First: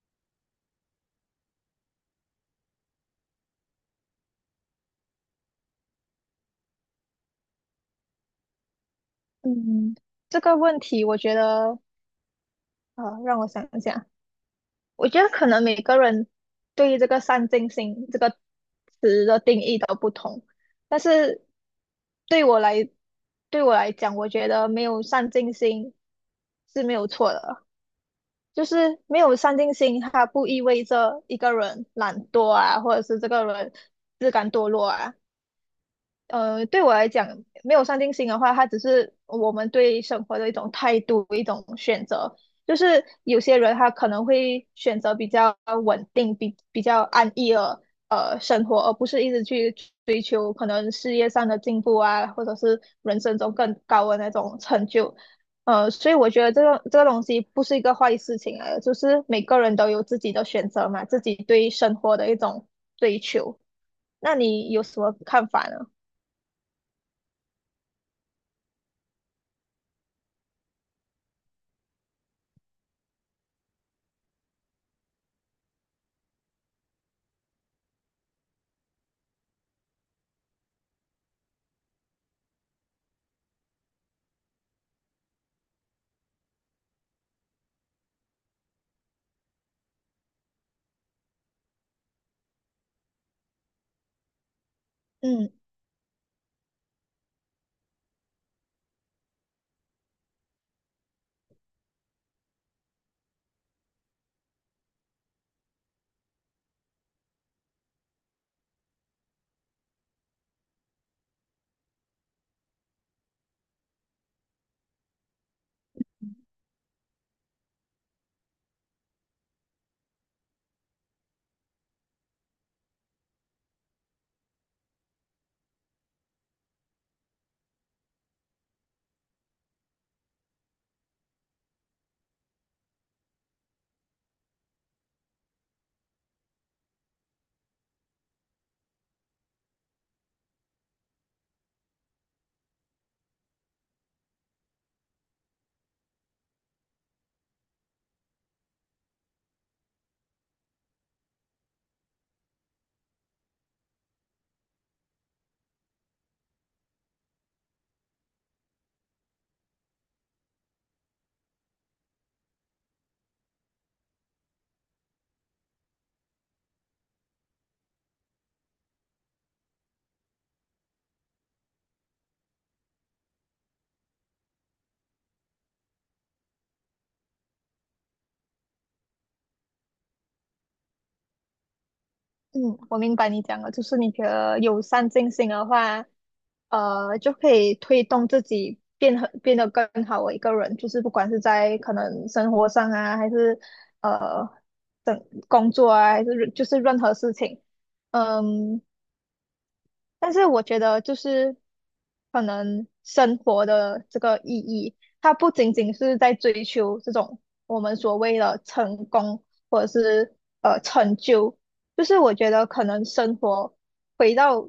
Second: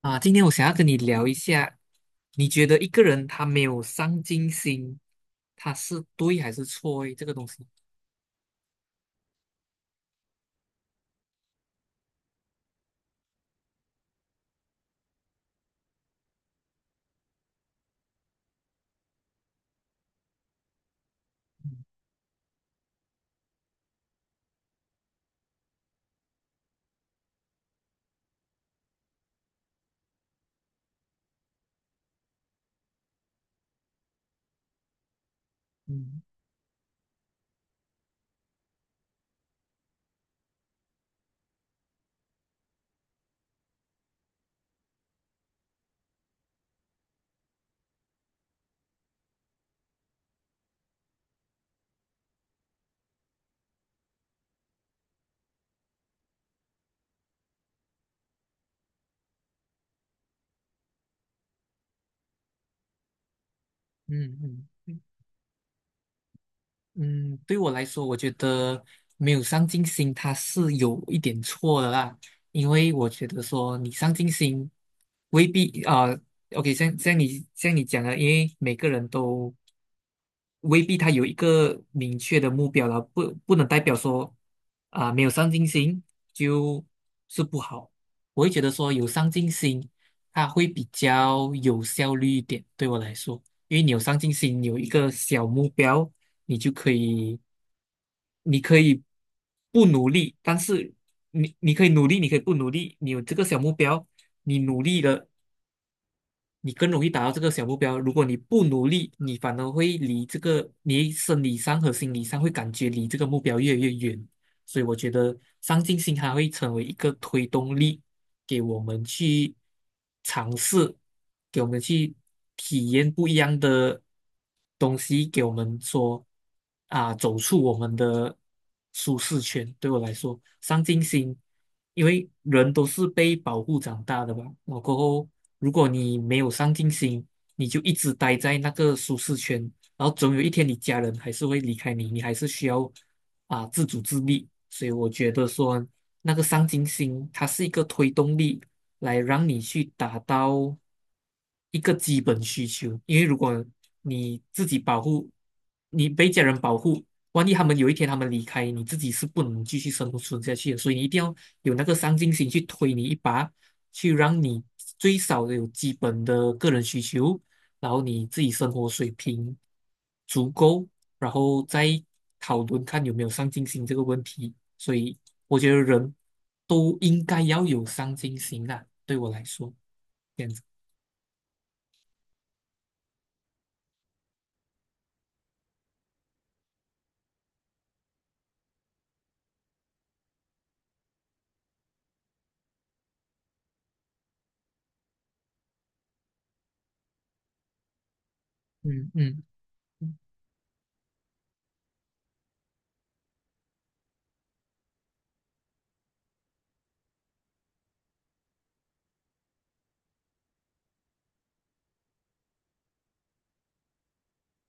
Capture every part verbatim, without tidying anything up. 啊，今天我想要跟你聊一下，你觉得一个人他没有上进心，他是对还是错诶？这个东西。嗯，这个问题我觉得，呃，让我想一想。我觉得可能每个人对于这个“上进心”这个词的定义都不同，但是对我来，对我来讲，我觉得没有上进心是没有错的。就是没有上进心，它不意味着一个人懒惰啊，或者是这个人自甘堕落啊。嗯呃，对我来讲，没有上进心的话，它只是我们对生活的一种态度，一种选择。就是有些人他可能会选择比较稳定、比比较安逸的呃生活，而不是一直去追求可能事业上的进步啊，或者是人生中更高的那种成就。呃，所以我觉得这个这个东西不是一个坏事情来的，就是每个人都有自己的选择嘛，自己对生活的一种追求。那嗯嗯你有什么看法呢？嗯。对我来说，我觉得没有上进心，他是有一点错的啦，因为我觉得说你上进心未必啊，OK，像像你像你讲的，因为每个人都未必他有一个明确的目标了，不不能代表说啊、没有上进心就是不好。我会觉得说有上进心，他会比较有效率一点，对我来说，因为你有上进心，你有一个小嗯。目标，你就可以，你可以不努力，但是你你可以努力，你可以不努力，你有这个小目标，你努力了，你更容易达到这个小目标。如果你不努力，你反而会离这个，你生理上和心理上会感觉离这个目标越来越远。所以我觉得上进心它会成为一个推动力，给我们去尝试，给我们去体验不一样的东西，给我们说啊，走出我们的舒适圈。对我来说，上进心，因为人都是被保护长大的吧，然后过后如果你没有上进心，你就一直待在那个舒适圈，然后总有一天你家人还是会离开你，你还是需要啊自主自立。所以我觉得说那个上进心，它是一个推动力，来让你去达到一个基本需求。因为如果你自己保护，你被家人保护，万一他们有一天他们离开，你自己是不能继续生存下去的。所以你一定要有那个上进心去推你一把，去让你最少的有基本的个人需求。然后你自己生活水平足够，然后再讨论看有没有上进心这个问题。所以我觉得人都应该要有上进心啦，对我来说，这样子。嗯，我明白你讲的，就是你觉得友善进行的话，呃，就可以推动自己变很变得更好的一个人，就是不管是在可能生活上啊，还是等工作啊，还是就是任何事情。嗯，嗯嗯但是我觉得就是可能生活的这个意义，它不仅仅是在追求这种我们所谓的成功或者是呃成就。就是我觉得可能生活回到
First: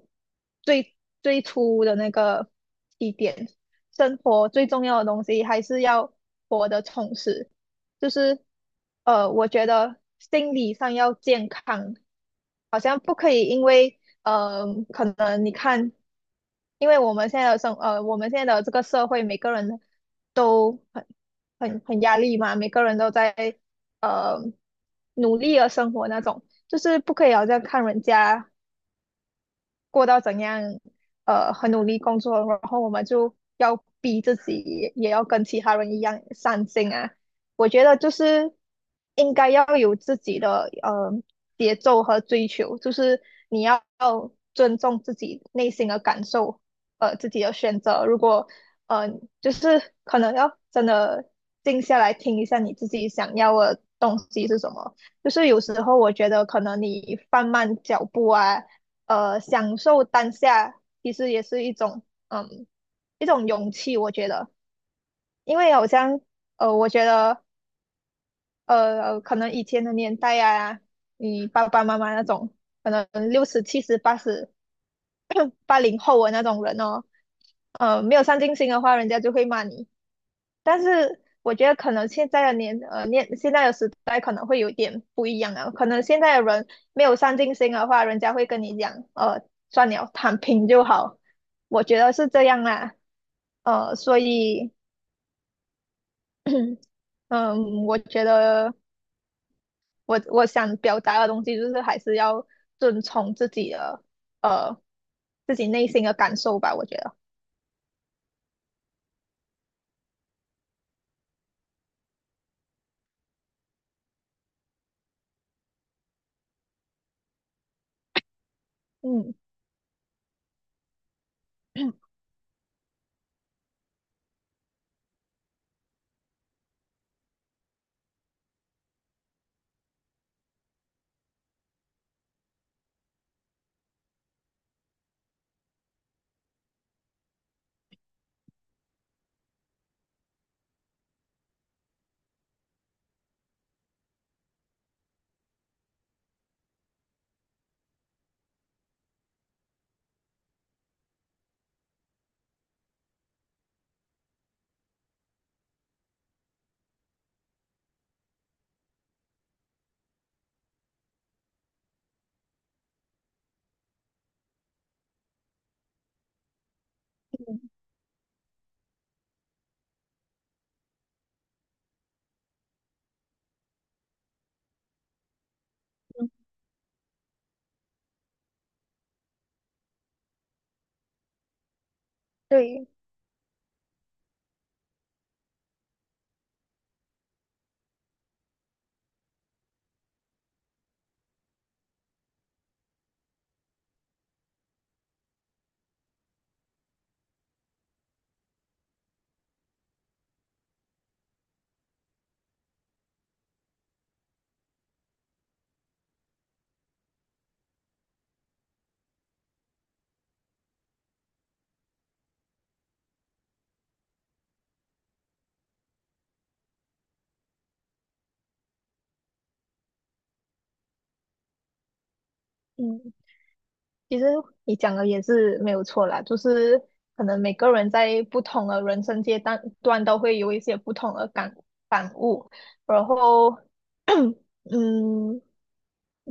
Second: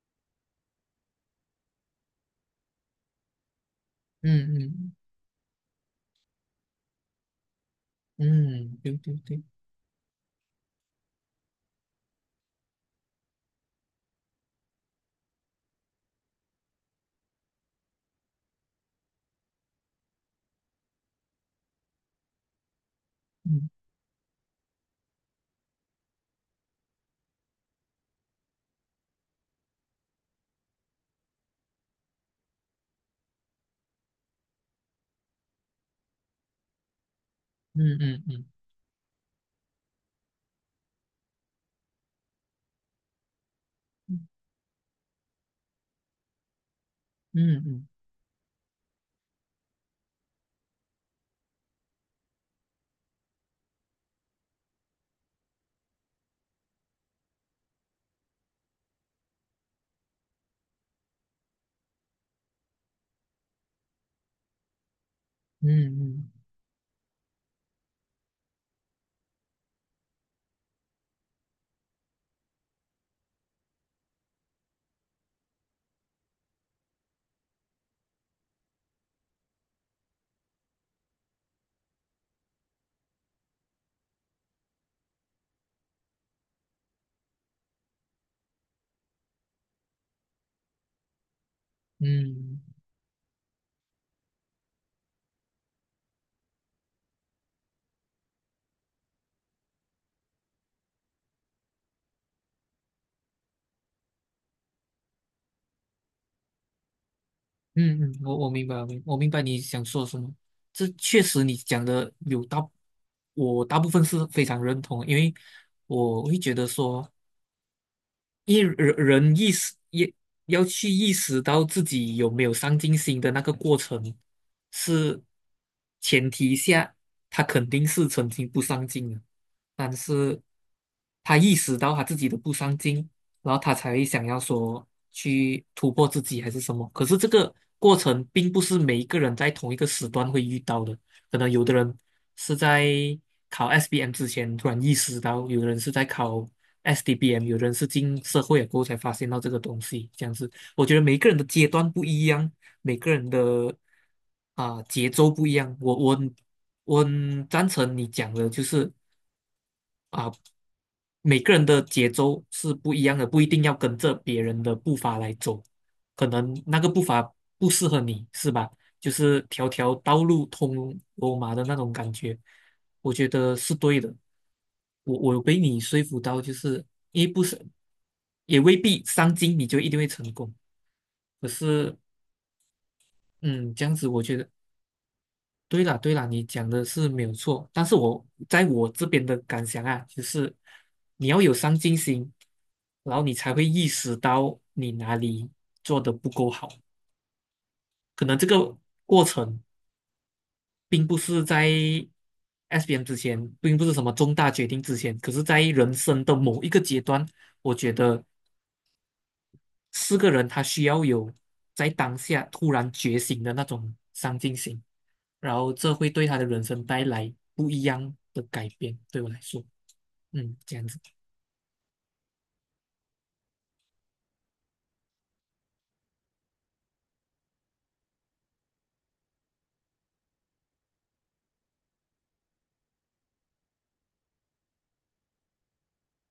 最最初的那个起点，生活嗯最重嗯要的东西还是要活得充实。就是嗯。对对呃，对。我觉得心理上要健康。好像不可以，因为呃，可能你看，因为我们现在的生呃，我们现在的这个社会，每个人都很很很压力嘛，每个人都在嗯呃努力的生活那种，就是不可以好像看人家过到怎样，呃，很努力工作，然后我们就要逼自己，也要跟其他人一样上进啊。我觉得嗯就嗯嗯是应该要有自己的呃节奏和追求，就是你要尊重自己内心的感受，呃，自己的嗯选嗯择。如果呃，就是可能要真的静下来听一下你自己想要的东西是什么。就是有时候我觉得可能你放慢脚步啊。呃，享受当下其实也是一种，嗯，一种勇气，我觉得。因为好像，嗯呃，我觉得，呃，可能以前的年代啊，你爸爸妈妈那种，可能六十、七十、八十、八零 后的那种人哦，呃，没有上进心的话，人家就会骂你；但是我觉得可能现在的年呃年现在的时代可能会有点不一样啊，可能现在的人没有上进心的话，人家会跟你讲，呃，算了，躺平就好。我觉得是这嗯样嗯啊。呃，所以嗯，我觉得我我想表达的东西就是还是要遵从自己的呃自己内心的感受吧，我觉得。嗯嗯。我我明白，我明我明白你想说什么。这确实你讲的有大，我大部分是非常认同，因为我会觉得说，一人嗯，人意识也要去意识到自己有没有上进心的那个过程，是前提下，他肯定是曾经不上进的。但是他意识到他自己的不上进，然后他才想要说去突破自己还是什么。可是这个过程并不是每一个人在同一个时段会遇到的，可能有的人是在考 S B M 之前突然意识到，有的人是在考 S D B M，有的人是进社会了过后才发现到这个东西。这样子，我觉得每个人的阶段不一样，每个人的啊、节奏不一样。我我我很赞成你讲的，就是。啊，每个人的节奏是不一样的，不一定要跟着别人的步伐来走，可能那个步伐嗯不适合你，是吧？就是条条道路通罗马的那种感觉，我觉得是对的。我我有被你说服嗯，到，就是因为不是，也未必上进你就一定会成功。可是，对，嗯，这样子我觉得对啦，对啦，你讲的是没有错，但是我在我这边的感想啊，就是你要有上进心，然后你才会意识到你哪里做的不够好。可能这个过程并不是在 S B M 之前，并不是什么重大决定之前，可是在人生的某一个阶段，我觉得四个人他需要有在当下突然觉醒的那种上进心，然后这会对他的人生带来不一样的改变。对我来说，嗯，这样子。嗯。其实你讲的也是没有错啦，就是可能每个人在不同的人生阶段段都会有一些不同的感感悟，然后，嗯，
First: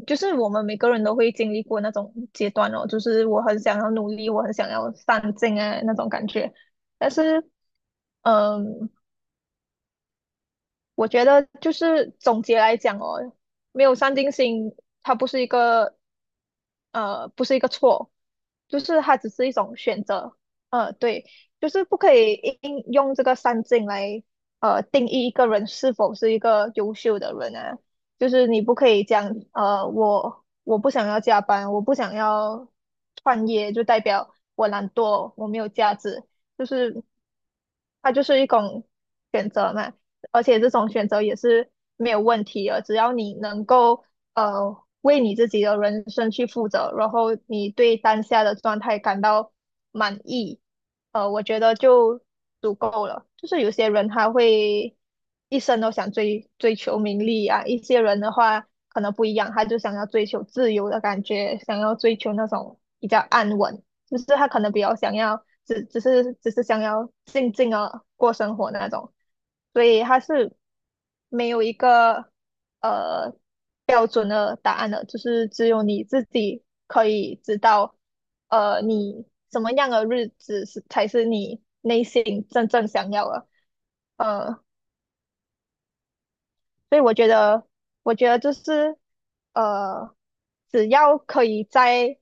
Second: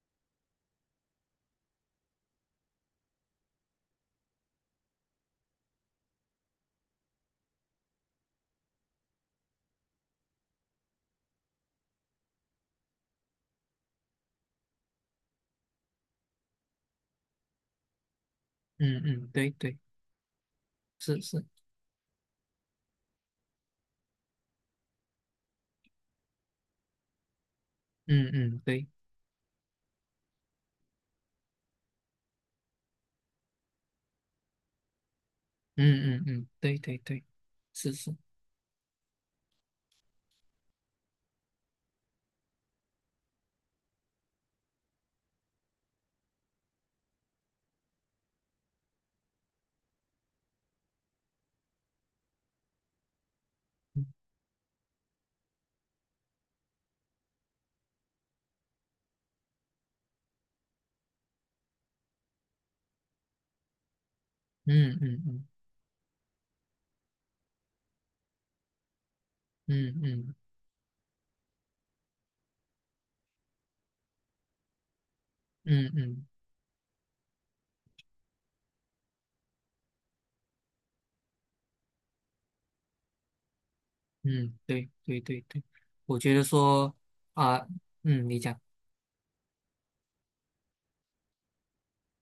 就是我们每个人都会经历过那种阶段哦，就是我很想要努力，我很想要上进啊那种感觉。但是，嗯，我觉得就是总结来讲哦，没有上进心，它不是一个呃，不是一个错，就是嗯它嗯。只是对一种对。选择。呃，是对。是。就是不可以应用这个三禁来呃定义一个人是否是一个优秀的人啊。就嗯是嗯你不可对。以讲呃，我我不想要加班，我不想要创业，就代表我懒惰，我没有价嗯值。嗯嗯就对对是对。是它是。就是一种选择嘛，而且这种选择也是没有问题的，只要你能够呃为你自己的人生去负责，然后你对当下的状态感到满意。呃，我觉得就足够了。就是有些人嗯他会一生都想追追求名利啊，一些人的话可能不一样，他就想要追求自由的感觉，想要追求那种比较安稳。就是他可能比较嗯想要嗯只只是只是想要静静的过生活那种，所嗯以他嗯是没有一个呃标准的答案的，就是只有嗯你自嗯己可以知道。呃，你什么样的日子是才是你内心真正想要的。嗯。呃，对对对对。我觉得说所以我觉啊、得，我嗯，觉你得就讲。是呃，只要可以在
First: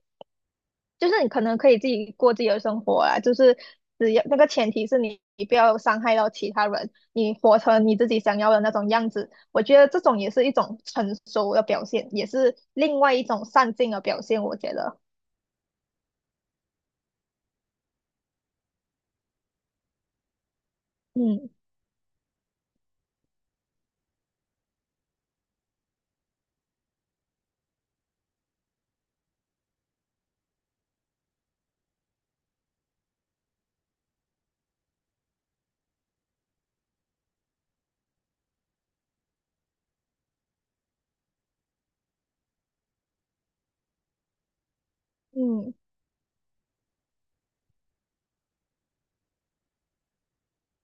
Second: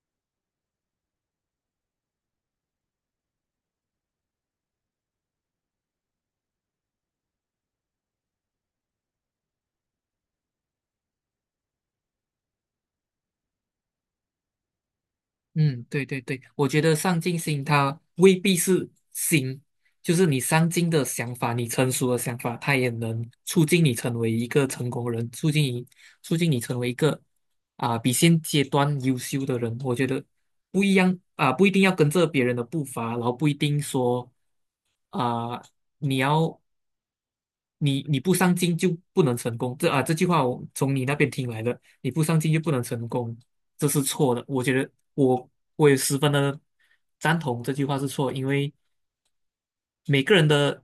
就是你可能可以自己过自己的生活啊，就是只要那个前提是你你不要伤害到其他人，你活成你自己想要的那种样子。我觉得这种也是一种成熟的表现，也是另外一种上进的表现。我觉得，嗯，对对对，我觉得上进心它未必是心，就是你上进的想嗯法，你成熟的想法，它也能促进你成为一个成功人，促进你促进你成为一个啊、比现阶段优秀的人。我觉得不一样啊、不一定要跟着别人的步伐，然后不一定说啊、你要你你不上进就不能成功，这啊这句话我从你那边听来的，你不上进就不能成功，这是错的。我觉得我嗯我也十分的赞同这句话是错，因为每个人的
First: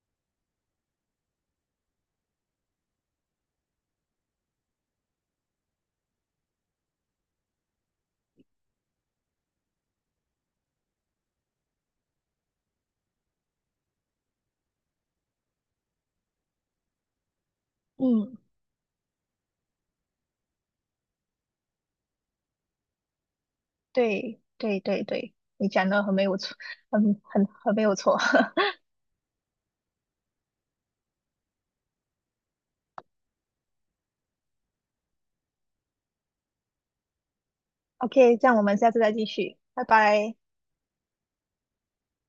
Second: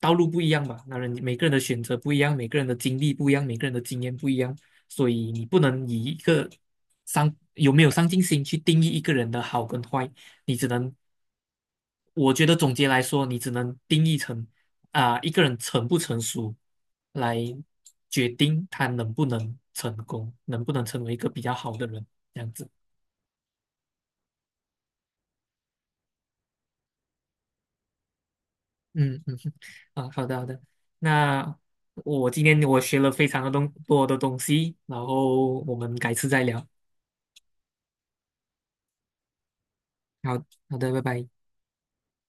道路不一样吧，那然每个人的选择不一样，每个人的经历不一样，每个人的经验不一样，所以你不能以一个上有没有上进心去定义一个人的好跟坏，你只能我觉得总结来说，你只能定义成啊、一个人成不成熟，来决嗯，定他能不能成功，能不能成为一个比较好的人，这样子。对对对对，你讲的很没有错，很很很没有错。嗯嗯哼，啊，好的好的。那我今天我学了非常的东多的东西，然后我们改次再聊。OK,这样我们下次再继续，拜拜。好好的，拜拜。